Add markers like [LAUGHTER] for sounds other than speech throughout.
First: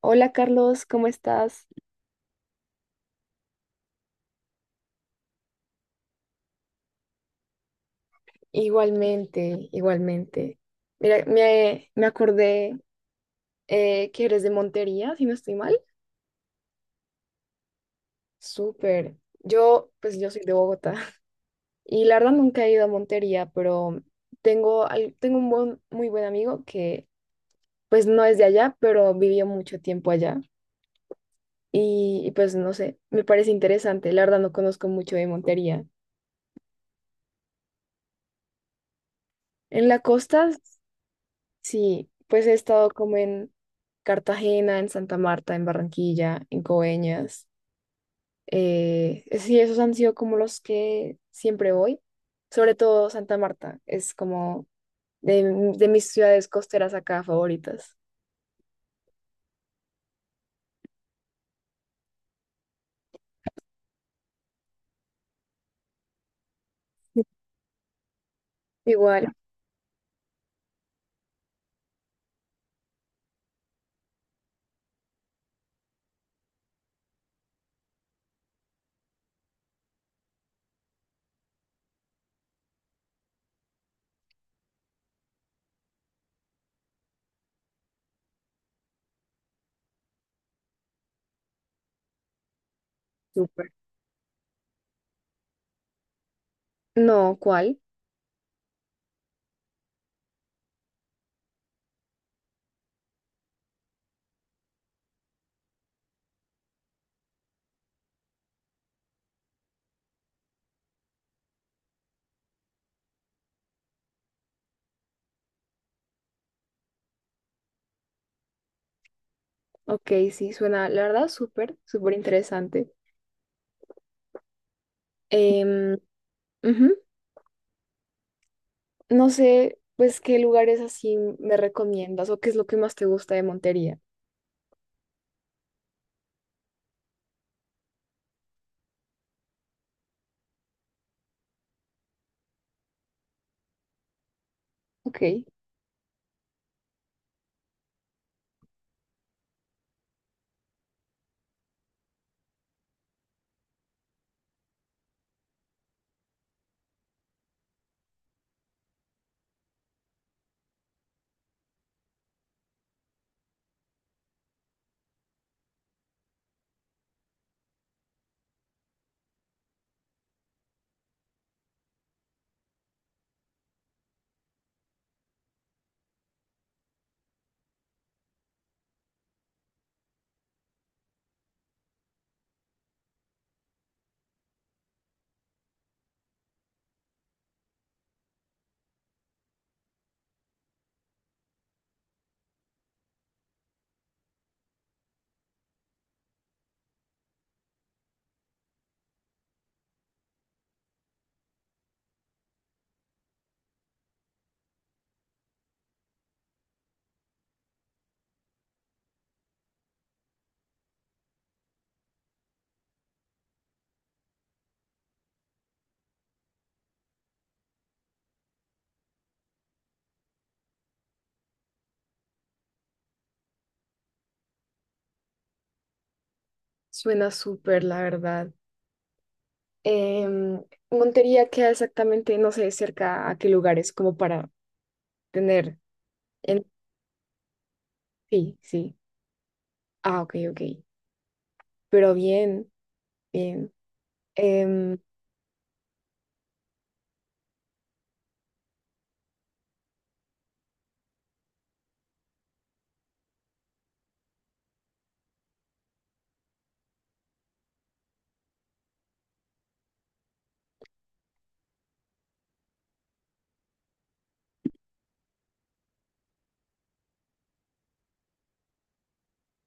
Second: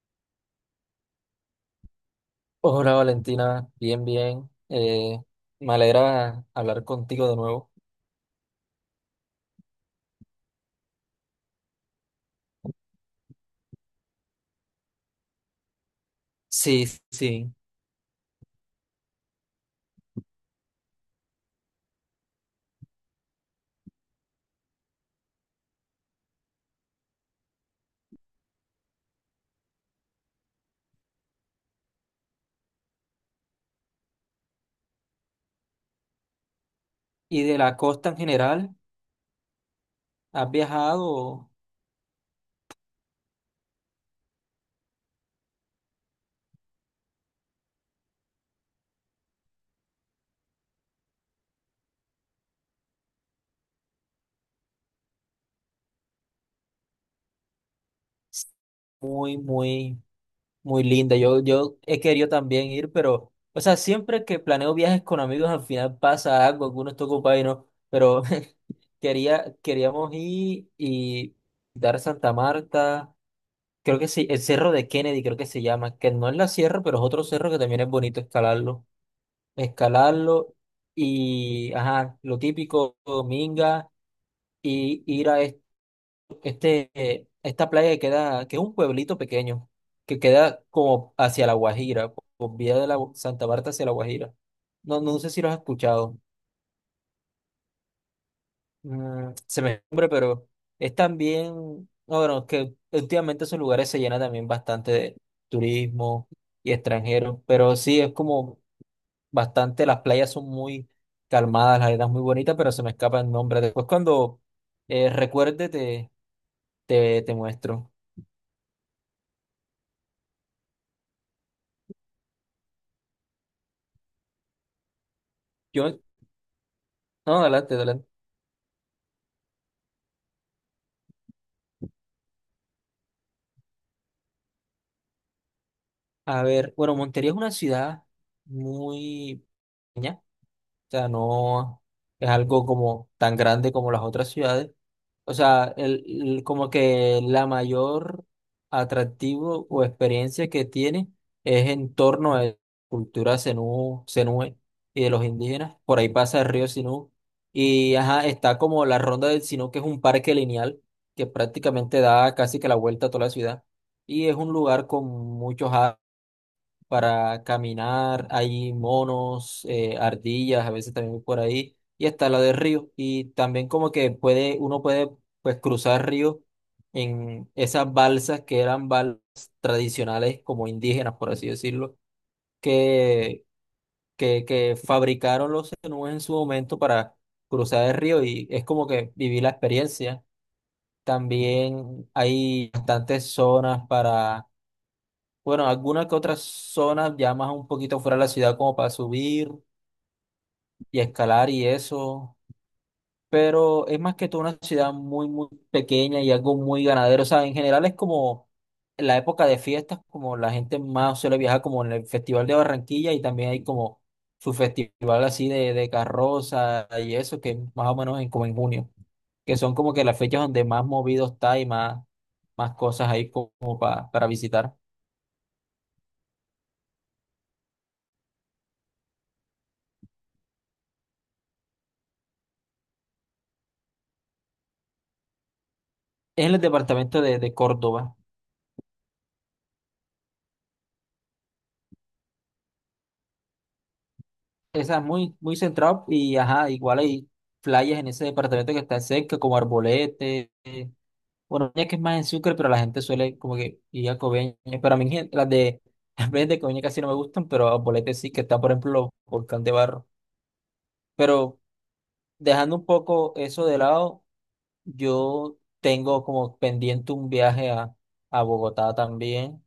Hola Carlos, ¿cómo estás? Hola Valentina, bien, bien. Me alegra hablar contigo de nuevo. Igualmente, igualmente. Mira, me acordé que eres de Montería, si no estoy mal. Sí, sí. Súper. Pues yo soy de Bogotá [LAUGHS] y la verdad nunca he ido a Montería, pero tengo, al- tengo un buen- muy buen amigo que pues no es de allá, pero vivió mucho tiempo allá pues no sé, me parece interesante. La verdad no conozco mucho de Montería. ¿Y de la costa en general? En la costa, ¿Has viajado? sí, pues he estado como en Cartagena, en Santa Marta, en Barranquilla, en Coveñas. Sí, esos han sido como los que siempre voy. Sobre todo Santa Marta, es como de, de mis ciudades costeras acá favoritas. Muy, muy, muy linda. Yo he querido también ir, pero, o sea, siempre que planeo viajes con amigos, al final pasa algo, algunos está ocupado y no, pero [LAUGHS] Igual, quería, queríamos ir y dar Santa Marta, creo que sí, el Cerro de Kennedy, creo que se llama, que no es la sierra, pero es otro cerro que también es bonito escalarlo y, ajá, lo típico, minga, y ir a esta playa que queda, que es un pueblito pequeño, que queda como hacia La Guajira, por vía de la Gu- Santa súper. Marta hacia La Guajira. No, no sé si lo has escuchado. No, ¿cuál? Se me nombre, pero es también, no, bueno, que últimamente esos lugares se llenan también bastante de turismo y extranjeros, pero sí es como bastante, las playas son muy calmadas, la arena es muy bonita, pero se me escapa el nombre. Después cuando recuerde te muestro. Ok, sí, suena, la verdad, súper, súper interesante. Em, Yo, ujú. no, adelante, adelante. No sé, pues, qué lugares así me recomiendas o qué es lo que más te gusta de Montería. A ver, bueno, Montería es una ciudad muy pequeña, o sea, no es algo como tan grande como las otras ciudades. Ok. O sea, como que la mayor atractivo o experiencia que tiene es en torno a la cultura zenú, zenúe y de los indígenas. Por ahí pasa el río Sinú. Y ajá, está como la Ronda del Sinú, que es un parque lineal que prácticamente da casi que la vuelta a toda la ciudad. Y es un lugar con muchos árboles para caminar, hay monos, ardillas, a veces también por ahí, y está la de río. Y también como que puede, uno puede pues cruzar ríos en esas balsas que eran balsas tradicionales como indígenas, por así decirlo, que, que fabricaron los zenúes en su momento para cruzar el río y es como que viví la experiencia. También hay bastantes zonas para bueno, algunas que otras zonas ya más un poquito fuera de la ciudad como para subir y escalar y eso, pero es más que todo una ciudad muy, muy pequeña y algo muy ganadero. O sea, en general es como la época de fiestas, como la gente más suele viajar como en el Festival de Barranquilla y también hay como su festival así de carroza y eso, que es más o menos en, como en junio, que son como que las fechas donde más movido está y más, más cosas ahí como, para visitar. Suena súper, la verdad. Em, Montería queda exactamente, no sé, cerca a qué lugares, como para tener Es en el en... departamento de Córdoba. Sí, sí. Ah, ok, ok. Pero bien, bien. Em, Esa es muy, muy central y ajá, igual hay playas en ese departamento que está cerca, como Arbolete. Bueno, ya que es más en Sucre, pero la gente suele como que ir a Coveñas. Pero a mí gen- las de, [LAUGHS] las playas de Coveñas casi no me gustan, pero Arbolete sí, que está, por ejemplo, Volcán de Barro. Pero dejando un poco eso de lado, yo tengo como pendiente un viaje a Bogotá también.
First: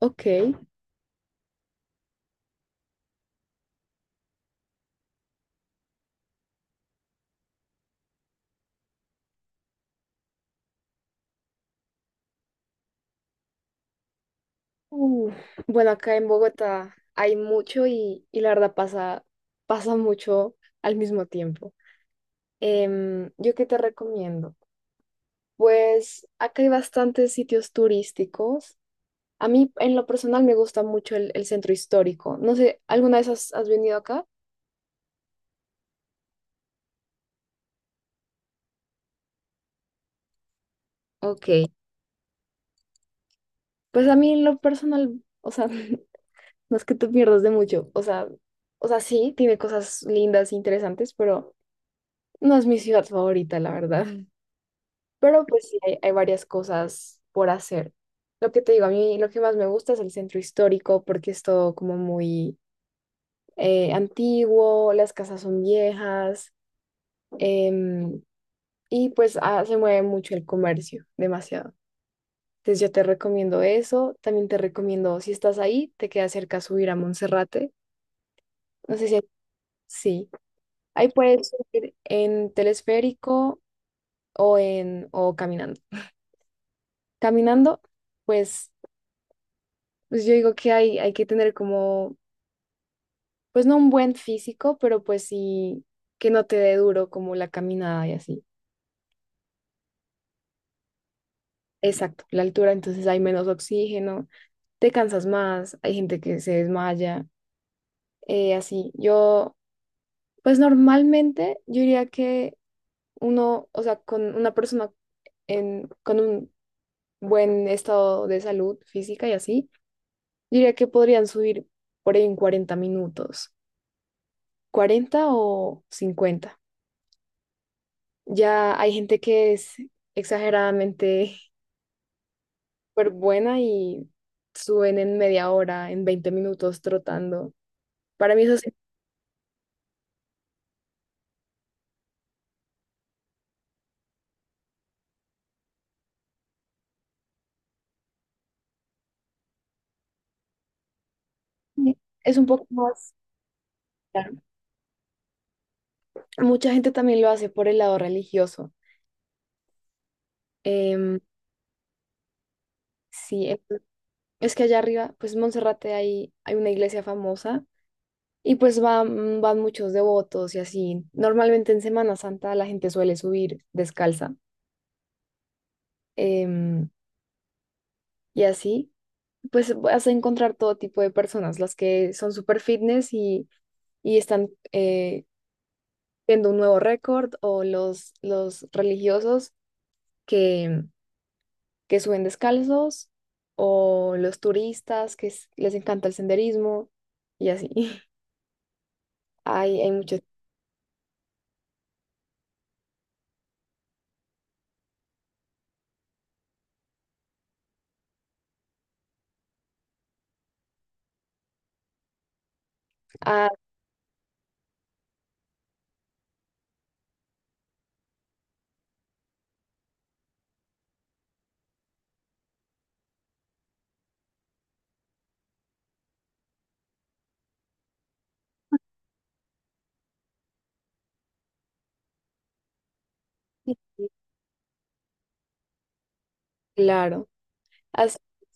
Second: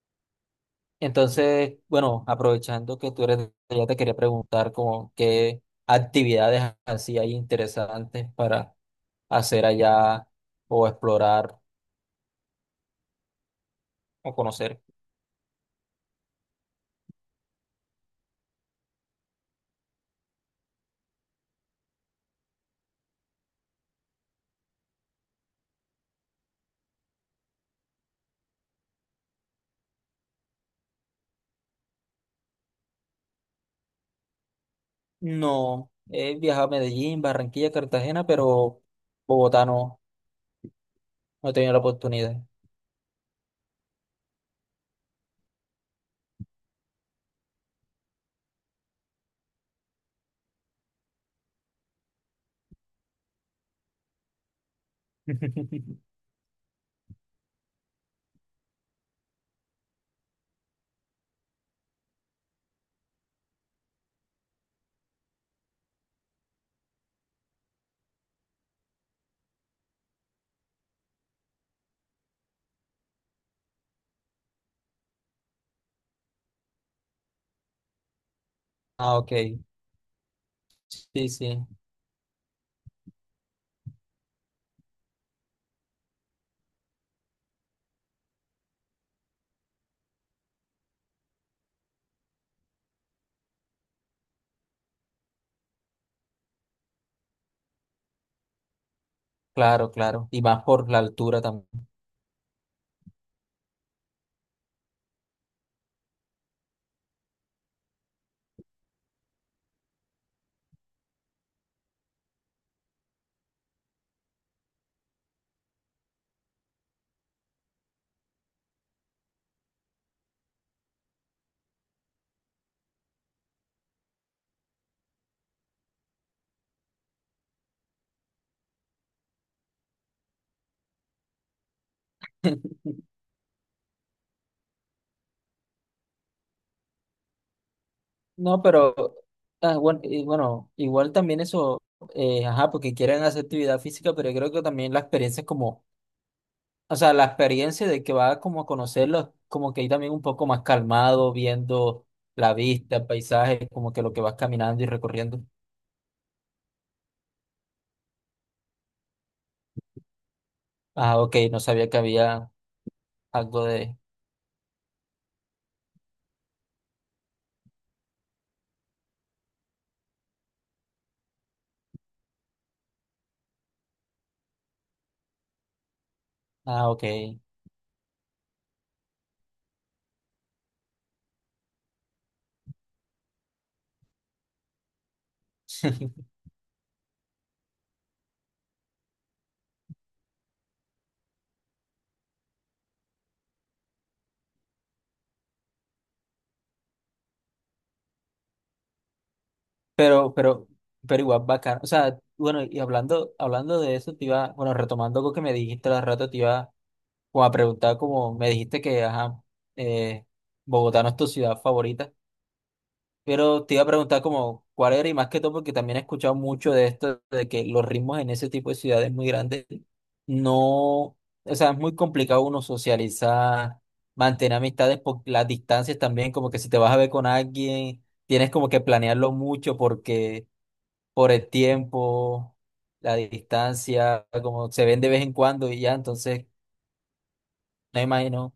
ok. Entonces, bueno, aprovechando que tú eres de allá, te quería preguntar como qué actividades así hay interesantes para hacer allá o explorar o conocer. Uh, bueno, acá en Bogotá hay mucho y, pasa mucho al mismo tiempo. ¿Yo qué te recomiendo? Pues acá hay bastantes sitios turísticos. A mí, en lo personal, me gusta mucho el centro histórico. No sé, ¿alguna vez has venido acá? No, he viajado a Medellín, Barranquilla, Cartagena, pero Bogotá no, Ok. no he tenido la oportunidad. Pues a mí, en lo personal, o sea, [LAUGHS] no es que te pierdas de mucho. O sea, sí, tiene cosas lindas, interesantes, pero no es mi ciudad favorita, la verdad. Mm. [LAUGHS] Pero pues sí, [LAUGHS] hay varias cosas por hacer. Lo que te digo, a mí lo que más me gusta es el centro histórico porque es todo como muy antiguo, las casas son viejas. em, Y pues ah, se mueve mucho el comercio, demasiado. Entonces yo te recomiendo eso. También te recomiendo, si estás ahí, te queda cerca subir a Monserrate. No sé si Ah, hay- ok. sí. Ahí Sí, puedes sí, subir en telesférico o en o caminando. Caminando, pues, pues yo digo que hay que tener como, pues no un buen físico, pero pues sí que no te dé duro como la caminada y así. claro, claro. Y más por la altura también. Exacto, la altura, entonces hay menos oxígeno, te cansas más, hay gente que se desmaya. eh, así, yo, pues normalmente yo diría que uno, o sea, con una persona con un buen estado de salud física y así, yo diría que podrían subir por ahí en 40 minutos, 40 o 50. Ya hay gente que es exageradamente [LAUGHS] [LAUGHS] súper buena y suben en media hora, en 20 minutos trotando. Para mí eso No, sí pero ah, bueno, y bueno, igual también eso, ajá, porque quieren hacer actividad física, pero yo creo que también la experiencia es como, o sea, la experiencia de que va como a conocerlo, como que ahí también un poco más calmado, viendo Es un la poco vista, el más... paisaje, como que lo que vas claro. caminando y recorriendo. Mucha gente también lo hace por el lado religioso. Em, Ah, ok, no sabía que había Sí, algo de, es que allá arriba, pues Monserrate hay una iglesia famosa y pues van muchos devotos y así. Normalmente en Semana Santa la gente suele subir descalza, ah, em, ok, y así, pues vas a encontrar todo tipo de personas, las que son super fitness y están viendo un nuevo récord o los religiosos que, que suben descalzos o los turistas que les encanta el senderismo y así. [LAUGHS] Hay muchos. pero, pero, pero igual bacán. O sea, bueno, y hablando, hablando de eso, te iba, bueno, retomando algo que me dijiste hace rato, te iba o a preguntar como me dijiste que, ajá, eh, Bogotá no es tu ciudad favorita, Ah, pero te iba a preguntar como cuál era y más que todo porque también he escuchado mucho de esto, de que los ritmos en ese tipo de ciudades muy grandes no, o sea, es muy complicado uno socializar, mantener amistades por las distancias también, como que si te vas a ver con alguien, tienes como que planearlo mucho porque por el tiempo, la sí, distancia, como se ven de vez en cuando y ya, entonces... claro. No As- imagino.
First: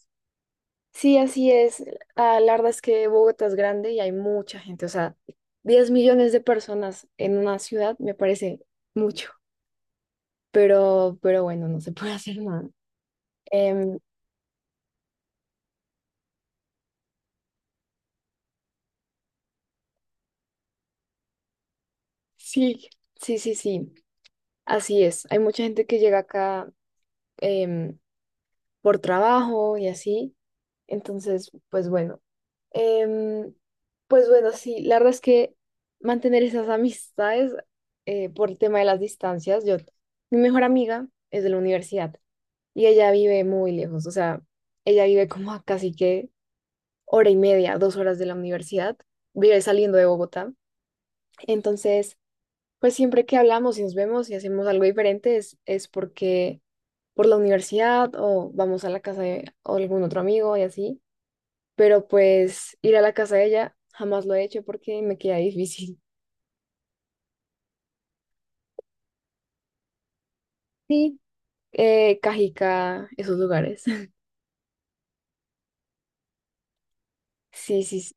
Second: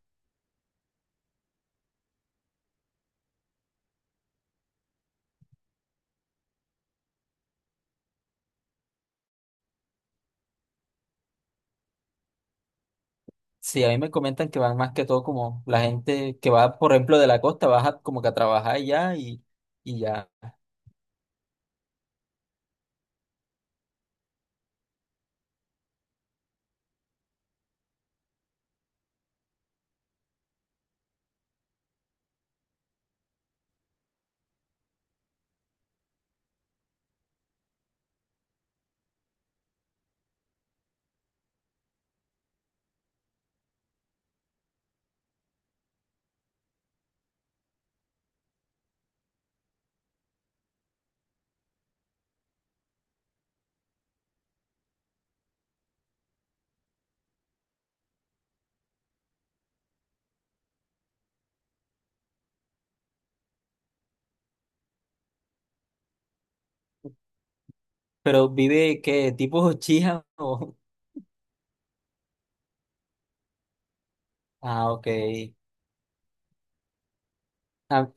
sí, así es. Ah, la verdad es que Bogotá es grande y hay mucha gente. O sea, 10 millones de personas en una ciudad me parece mucho. Pero bueno, no se [LAUGHS] puede hacer nada. Sí, a Em, mí me comentan que van más que todo como la gente que va, por ejemplo, de la costa, baja como que a trabajar ya y ya. sí, sí, sí, sí. Así es. Hay mucha gente que llega acá, em, por trabajo y así. Entonces, pues bueno. Em, pues bueno, sí, la verdad es que mantener esas amistades, por el tema de las distancias, yo, mi mejor amiga es de la universidad y ella vive muy lejos, o sea, ella vive como a casi que hora y media, 2 horas de la universidad, vive saliendo de Bogotá, entonces, pues siempre que hablamos y nos vemos y hacemos algo diferente es porque por la universidad o vamos a la casa de algún otro amigo y así, pero pues ir a la casa de ella jamás lo he hecho porque me queda difícil. [LAUGHS] Pero vive, ¿qué? ¿Tipo chija [LAUGHS] o...? Sí, Cajica, esos lugares. [LAUGHS] Ah, ok. Sí, sí, Ah, sí.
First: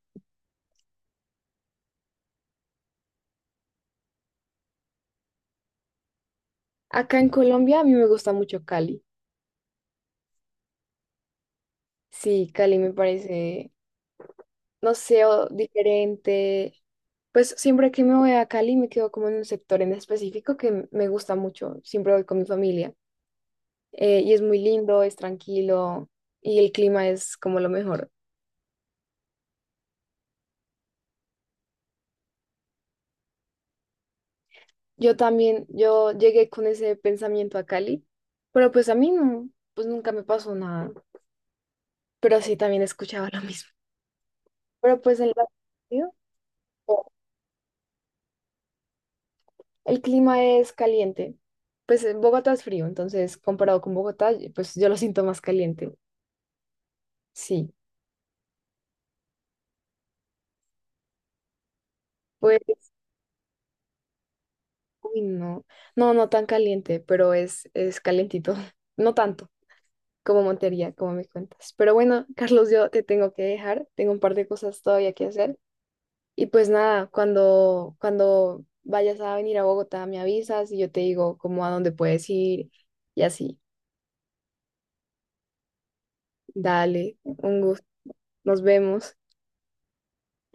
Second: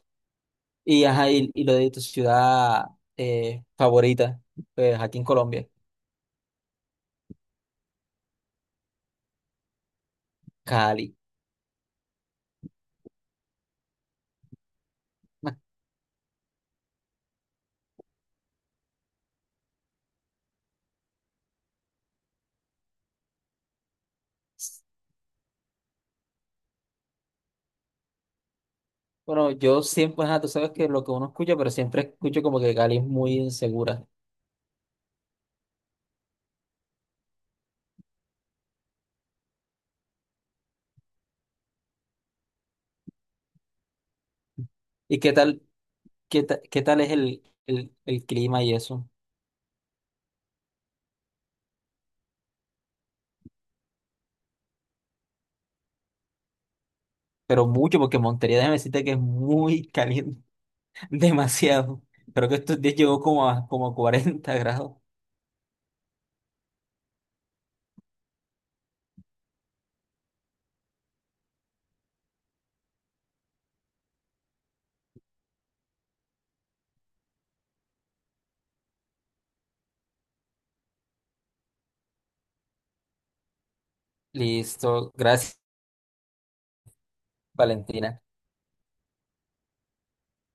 y, ajá, y lo de tu ciudad favorita, pues aquí en Colombia, Acá en Colombia a mí me gusta mucho Cali. Cali. Sí, Cali me parece, no sé, [LAUGHS] diferente. Pues siempre que me voy a Cali me quedo como en un sector en específico que me gusta mucho. Siempre voy con mi familia. Y es muy lindo, es tranquilo y el clima es como lo mejor. Bueno, yo siempre, ajá, tú sabes que lo que uno escucha, pero siempre escucho como que Cali es muy insegura. Yo también, yo llegué con ese pensamiento a Cali, pero pues a mí no, pues nunca me pasó nada, pero sí también escuchaba [LAUGHS] lo mismo. Pero pues ¿Y en qué la... tal, ¿sí? qué, ta- qué tal es el clima y eso? El clima es caliente, pues en Bogotá es frío, entonces comparado con Bogotá, pues yo lo siento más caliente, Pero sí. mucho, porque Montería, déjame decirte que es muy [LAUGHS] caliente. [LAUGHS] Demasiado. Creo que Pues, estos días llegó como a, como a 40 [LAUGHS] grados. uy, no, no, no tan caliente, pero es calientito, [LAUGHS] no tanto como Montería, como me cuentas. Pero bueno, Carlos, yo te tengo que dejar, tengo un par de cosas todavía que hacer. Y pues nada, cuando vayas a venir a Bogotá, me avisas y yo te digo como a dónde puedes ir y así. Listo. Gracias, Dale, un gusto. Valentina. Nos vemos.